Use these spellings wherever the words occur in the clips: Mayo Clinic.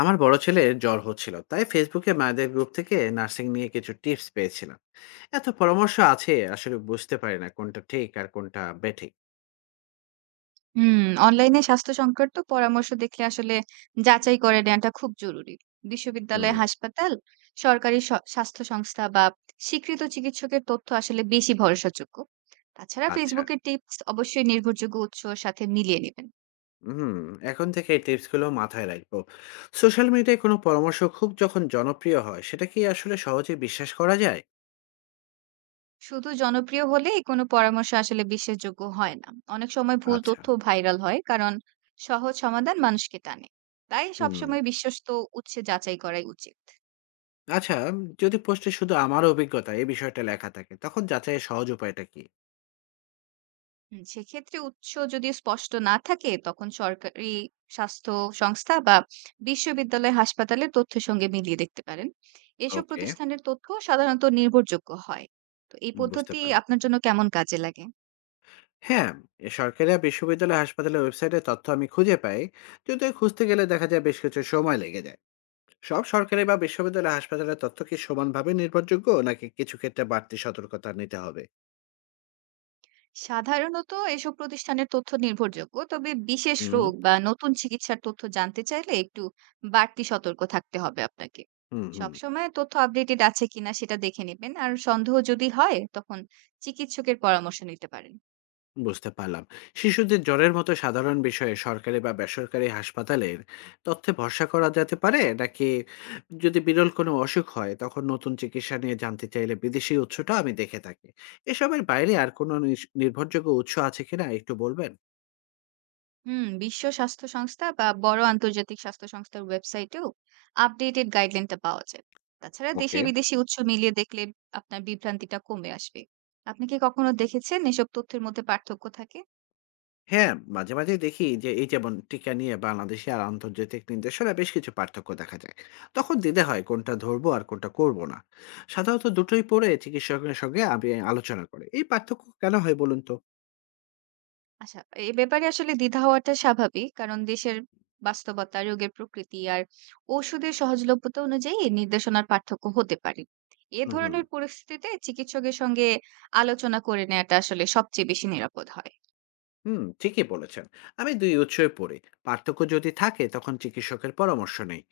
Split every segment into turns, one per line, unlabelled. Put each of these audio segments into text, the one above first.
আমার বড় ছেলের জ্বর হচ্ছিল, তাই ফেসবুকে মায়েদের গ্রুপ থেকে নার্সিং নিয়ে কিছু টিপস পেয়েছিলাম। এত পরামর্শ আছে, আসলে বুঝতে পারি না কোনটা ঠিক আর কোনটা বেঠিক।
হুম, অনলাইনে স্বাস্থ্য সংক্রান্ত পরামর্শ দেখলে আসলে যাচাই করে নেওয়াটা খুব জরুরি।
হুম।
বিশ্ববিদ্যালয়, হাসপাতাল, সরকারি স্বাস্থ্য সংস্থা বা স্বীকৃত চিকিৎসকের তথ্য আসলে বেশি ভরসাযোগ্য। তাছাড়া
আচ্ছা।
ফেসবুকের টিপস অবশ্যই নির্ভরযোগ্য উৎসর সাথে মিলিয়ে নেবেন।
হুম। এখন থেকে এই টিপসগুলো মাথায় রাখবো। সোশ্যাল মিডিয়ায় কোনো পরামর্শ খুব যখন জনপ্রিয় হয়, সেটা কি আসলে সহজে বিশ্বাস করা যায়?
শুধু জনপ্রিয় হলে কোনো পরামর্শ আসলে বিশ্বাসযোগ্য হয় না। অনেক সময় ভুল
আচ্ছা।
তথ্য ভাইরাল হয় কারণ সহজ সমাধান মানুষকে টানে। তাই
হুম।
সবসময় বিশ্বস্ত উৎসে যাচাই করাই উচিত।
আচ্ছা। যদি পোস্টে শুধু আমার অভিজ্ঞতা এই বিষয়টা লেখা থাকে, তখন যাচাইয়ের সহজ উপায়টা কি?
হুম, সেক্ষেত্রে উৎস যদি স্পষ্ট না থাকে তখন সরকারি স্বাস্থ্য সংস্থা বা বিশ্ববিদ্যালয় হাসপাতালের তথ্যের সঙ্গে মিলিয়ে দেখতে পারেন। এসব
ওকে।
প্রতিষ্ঠানের তথ্য সাধারণত নির্ভরযোগ্য হয়। তো এই
বুঝতে
পদ্ধতি
পারলাম।
আপনার জন্য কেমন কাজে লাগে?
হ্যাঁ। এ সরকারি আর বিশ্ববিদ্যালয় হাসপাতালের ওয়েবসাইটে তথ্য আমি খুঁজে পাই। যদিও খুঁজতে গেলে দেখা যায় বেশ কিছু সময় লেগে যায়। সব সরকারি বা বিশ্ববিদ্যালয় হাসপাতালের তথ্য কি সমানভাবে নির্ভরযোগ্য, নাকি কিছু ক্ষেত্রে বাড়তি সতর্কতা নিতে হবে?
সাধারণত এসব প্রতিষ্ঠানের তথ্য নির্ভরযোগ্য, তবে বিশেষ
হুম।
রোগ বা নতুন চিকিৎসার তথ্য জানতে চাইলে একটু বাড়তি সতর্ক থাকতে হবে আপনাকে।
হুম।
সবসময় তথ্য আপডেটেড আছে কিনা সেটা দেখে নেবেন, আর সন্দেহ যদি হয় তখন চিকিৎসকের পরামর্শ নিতে পারেন।
বুঝতে পারলাম। শিশুদের জ্বরের মতো সাধারণ বিষয়ে সরকারি বা বেসরকারি হাসপাতালের তথ্যে ভরসা করা যেতে পারে? নাকি যদি বিরল কোনো অসুখ হয় তখন নতুন চিকিৎসা নিয়ে জানতে চাইলে বিদেশি উৎসটা আমি দেখে থাকি। এসবের বাইরে আর কোনো নির্ভরযোগ্য উৎস আছে কিনা একটু বলবেন?
হুম, বিশ্ব স্বাস্থ্য সংস্থা বা বড় আন্তর্জাতিক স্বাস্থ্য সংস্থার ওয়েবসাইটেও আপডেটেড গাইডলাইনটা পাওয়া যায়। তাছাড়া দেশি
ওকে।
বিদেশি উৎস মিলিয়ে দেখলে আপনার বিভ্রান্তিটা কমে আসবে। আপনি কি কখনো দেখেছেন এসব তথ্যের মধ্যে পার্থক্য থাকে?
হ্যাঁ, মাঝে, মাঝেই দেখি যে এই যেমন টিকা নিয়ে বাংলাদেশি আর আন্তর্জাতিক নির্দেশনা বেশ কিছু পার্থক্য দেখা যায়। তখন দ্বিধা হয় কোনটা ধরবো আর কোনটা করব না। সাধারণত দুটোই পড়ে চিকিৎসকের সঙ্গে আমি আলোচনা করি। এই পার্থক্য কেন হয় বলুন তো?
আচ্ছা, এ ব্যাপারে আসলে দ্বিধা হওয়াটা স্বাভাবিক, কারণ দেশের বাস্তবতা, রোগের প্রকৃতি আর ওষুধের সহজলভ্যতা অনুযায়ী এই নির্দেশনার পার্থক্য হতে পারে। এ
হুম।
ধরনের পরিস্থিতিতে চিকিৎসকের সঙ্গে আলোচনা করে নেওয়াটা আসলে সবচেয়ে বেশি নিরাপদ হয়।
হুম, ঠিকই বলেছেন। আমি ২ উৎসই পড়ি। পার্থক্য যদি থাকে তখন চিকিৎসকের পরামর্শ নেই।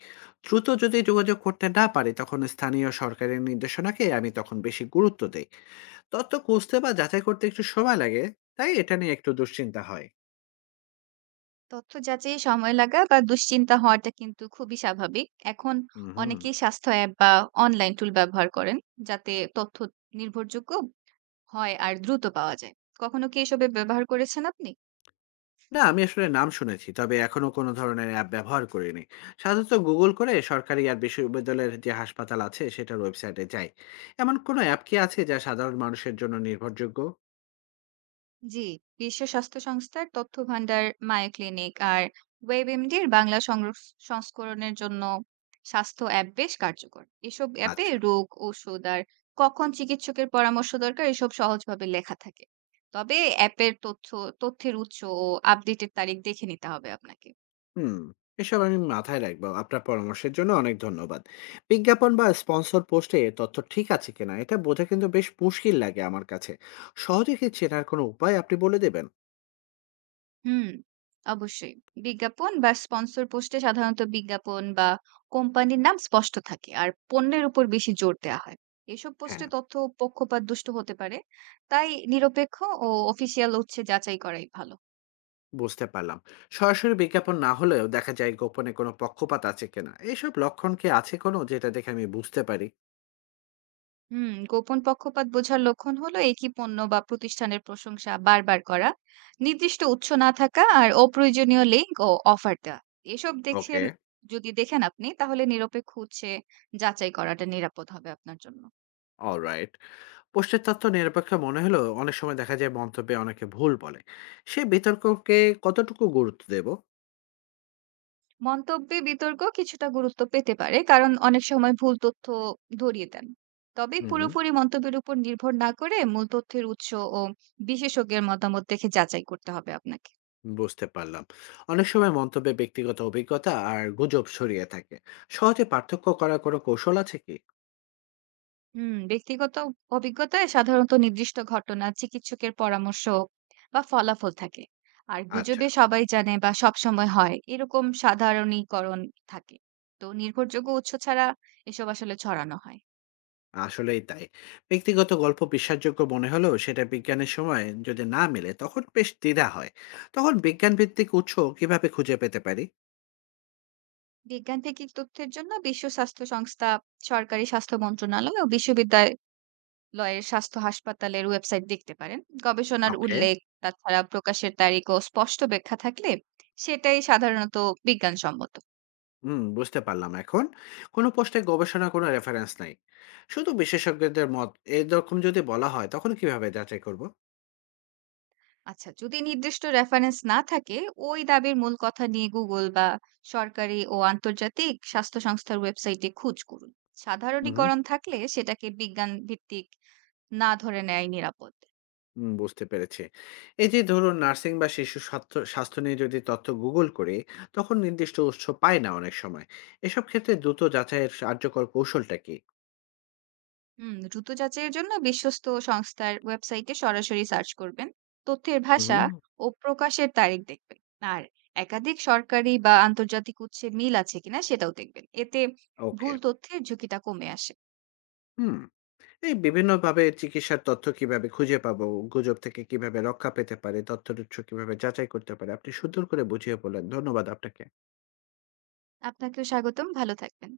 দ্রুত যদি যোগাযোগ করতে না পারি তখন স্থানীয় সরকারের নির্দেশনাকে আমি তখন বেশি গুরুত্ব দেই। তথ্য খুঁজতে বা যাচাই করতে একটু সময় লাগে, তাই এটা নিয়ে একটু দুশ্চিন্তা হয়।
তথ্য যাচাইয়ে সময় লাগা বা দুশ্চিন্তা হওয়াটা কিন্তু খুবই স্বাভাবিক। এখন
উহু।
অনেকেই স্বাস্থ্য অ্যাপ বা অনলাইন টুল ব্যবহার করেন, যাতে তথ্য নির্ভরযোগ্য হয় আর দ্রুত পাওয়া যায়। কখনো কি এসবে ব্যবহার করেছেন আপনি?
না, আমি আসলে নাম শুনেছি। তবে এখনো কোনো ধরনের অ্যাপ ব্যবহার করিনি। সাধারণত গুগল করে সরকারি আর বিশ্ববিদ্যালয়ের যে হাসপাতাল আছে সেটার ওয়েবসাইটে যাই। এমন কোনো অ্যাপ কি আছে যা সাধারণ মানুষের জন্য নির্ভরযোগ্য?
জি, বিশ্ব স্বাস্থ্য সংস্থার তথ্য ভান্ডার, মায়ো ক্লিনিক আর ওয়েবএমডির বাংলা সংস্করণের জন্য স্বাস্থ্য অ্যাপ বেশ কার্যকর। এসব অ্যাপে
আচ্ছা,
রোগ, ওষুধ আর কখন চিকিৎসকের পরামর্শ দরকার এসব সহজভাবে লেখা থাকে। তবে অ্যাপের তথ্যের উৎস ও আপডেটের তারিখ দেখে নিতে হবে আপনাকে।
হুম। এসব আমি মাথায় রাখবো। আপনার পরামর্শের জন্য অনেক ধন্যবাদ। বিজ্ঞাপন বা স্পন্সর পোস্টে তথ্য ঠিক আছে কিনা এটা বোঝা কিন্তু বেশ মুশকিল লাগে আমার কাছে। সহজে কি চেনার কোনো উপায় আপনি বলে দেবেন?
হুম, অবশ্যই। বিজ্ঞাপন বা স্পন্সর পোস্টে সাধারণত বিজ্ঞাপন বা কোম্পানির নাম স্পষ্ট থাকে আর পণ্যের উপর বেশি জোর দেওয়া হয়। এসব
হ্যাঁ।
পোস্টে তথ্য পক্ষপাতদুষ্ট হতে পারে। তাই নিরপেক্ষ ও অফিসিয়াল উৎসে যাচাই করাই ভালো।
বুঝতে পারলাম। সরাসরি বিজ্ঞাপন না হলেও দেখা যায় গোপনে কোনো পক্ষপাত আছে কিনা, এইসব লক্ষণ কি আছে কোনো যেটা দেখে আমি বুঝতে পারি?
হুম, গোপন পক্ষপাত বোঝার লক্ষণ হলো একই পণ্য বা প্রতিষ্ঠানের প্রশংসা বারবার করা, নির্দিষ্ট উৎস না থাকা আর অপ্রয়োজনীয় লিঙ্ক ও অফার দেওয়া। এসব
ওকে।
দেখছেন যদি দেখেন আপনি, তাহলে নিরপেক্ষ উৎসে যাচাই করাটা নিরাপদ হবে আপনার জন্য।
অলরাইট। পোস্টের তথ্য নিরপেক্ষ মনে হলেও অনেক সময় দেখা যায় মন্তব্যে অনেকে ভুল বলে, সে বিতর্ককে কতটুকু গুরুত্ব দেব?
মন্তব্যে বিতর্ক কিছুটা গুরুত্ব পেতে পারে, কারণ অনেক সময় ভুল তথ্য ধরিয়ে দেন। তবে
হুম হুম,
পুরোপুরি মন্তব্যের উপর নির্ভর না করে মূল তথ্যের উৎস ও বিশেষজ্ঞের মতামত দেখে যাচাই করতে হবে আপনাকে।
বুঝতে পারলাম। অনেক সময় মন্তব্যে ব্যক্তিগত অভিজ্ঞতা আর গুজব ছড়িয়ে থাকে, সহজে পার্থক্য করার কোনো কৌশল আছে কি?
হুম, ব্যক্তিগত অভিজ্ঞতায় সাধারণত নির্দিষ্ট ঘটনা, চিকিৎসকের পরামর্শ বা ফলাফল থাকে, আর
আচ্ছা।
গুজবে সবাই জানে বা সবসময় হয় এরকম সাধারণীকরণ থাকে। তো নির্ভরযোগ্য উৎস ছাড়া এসব আসলে ছড়ানো হয়।
আসলেই তাই। ব্যক্তিগত গল্প বিশ্বাসযোগ্য মনে হলেও সেটা বিজ্ঞানের সময় যদি না মেলে তখন বেশ দ্বিধা হয়। তখন বিজ্ঞানভিত্তিক উৎস কিভাবে খুঁজে পেতে পারি?
বিজ্ঞান ভিত্তিক তথ্যের জন্য বিশ্ব স্বাস্থ্য সংস্থা, সরকারি স্বাস্থ্য মন্ত্রণালয় ও বিশ্ববিদ্যালয়ের স্বাস্থ্য হাসপাতালের ওয়েবসাইট দেখতে পারেন। গবেষণার
ওকে,
উল্লেখ, তাছাড়া প্রকাশের তারিখ ও স্পষ্ট ব্যাখ্যা থাকলে সেটাই সাধারণত বিজ্ঞানসম্মত।
হুম। বুঝতে পারলাম এখন। কোনো পোস্টে গবেষণা কোনো রেফারেন্স নাই। শুধু বিশেষজ্ঞদের মত, এরকম যদি বলা হয় তখন কিভাবে যাচাই করব?
আচ্ছা, যদি নির্দিষ্ট রেফারেন্স না থাকে, ওই দাবির মূল কথা নিয়ে Google বা সরকারি ও আন্তর্জাতিক স্বাস্থ্য সংস্থার ওয়েবসাইটে খোঁজ করুন।
উহু,
সাধারণীকরণ থাকলে সেটাকে বিজ্ঞান ভিত্তিক না ধরে নেয়াই নিরাপদ।
হুম। বুঝতে পেরেছি। এই যে ধরুন নার্সিং বা শিশু স্বাস্থ্য স্বাস্থ্য নিয়ে যদি তথ্য গুগল করি, তখন নির্দিষ্ট উৎস পাই না অনেক সময়। এসব ক্ষেত্রে দ্রুত যাচাইয়ের কার্যকর কৌশলটা কি?
হুম, দ্রুত যাচাইয়ের জন্য বিশ্বস্ত সংস্থার ওয়েবসাইটে সরাসরি সার্চ করবেন, তথ্যের
উহু।
ভাষা ও প্রকাশের তারিখ দেখবেন, আর একাধিক সরকারি বা আন্তর্জাতিক উৎসে মিল আছে কিনা সেটাও দেখবেন। এতে
ওকে।
ভুল তথ্যের ঝুঁকিটা কমে আসে।
হুম। এই বিভিন্নভাবে চিকিৎসার তথ্য কিভাবে খুঁজে পাবো, গুজব থেকে কিভাবে রক্ষা পেতে পারি, তথ্যর উৎস কিভাবে যাচাই করতে পারি, আপনি সুন্দর করে বুঝিয়ে বললেন। ধন্যবাদ আপনাকে।
আপনাকেও স্বাগতম, ভালো থাকবেন।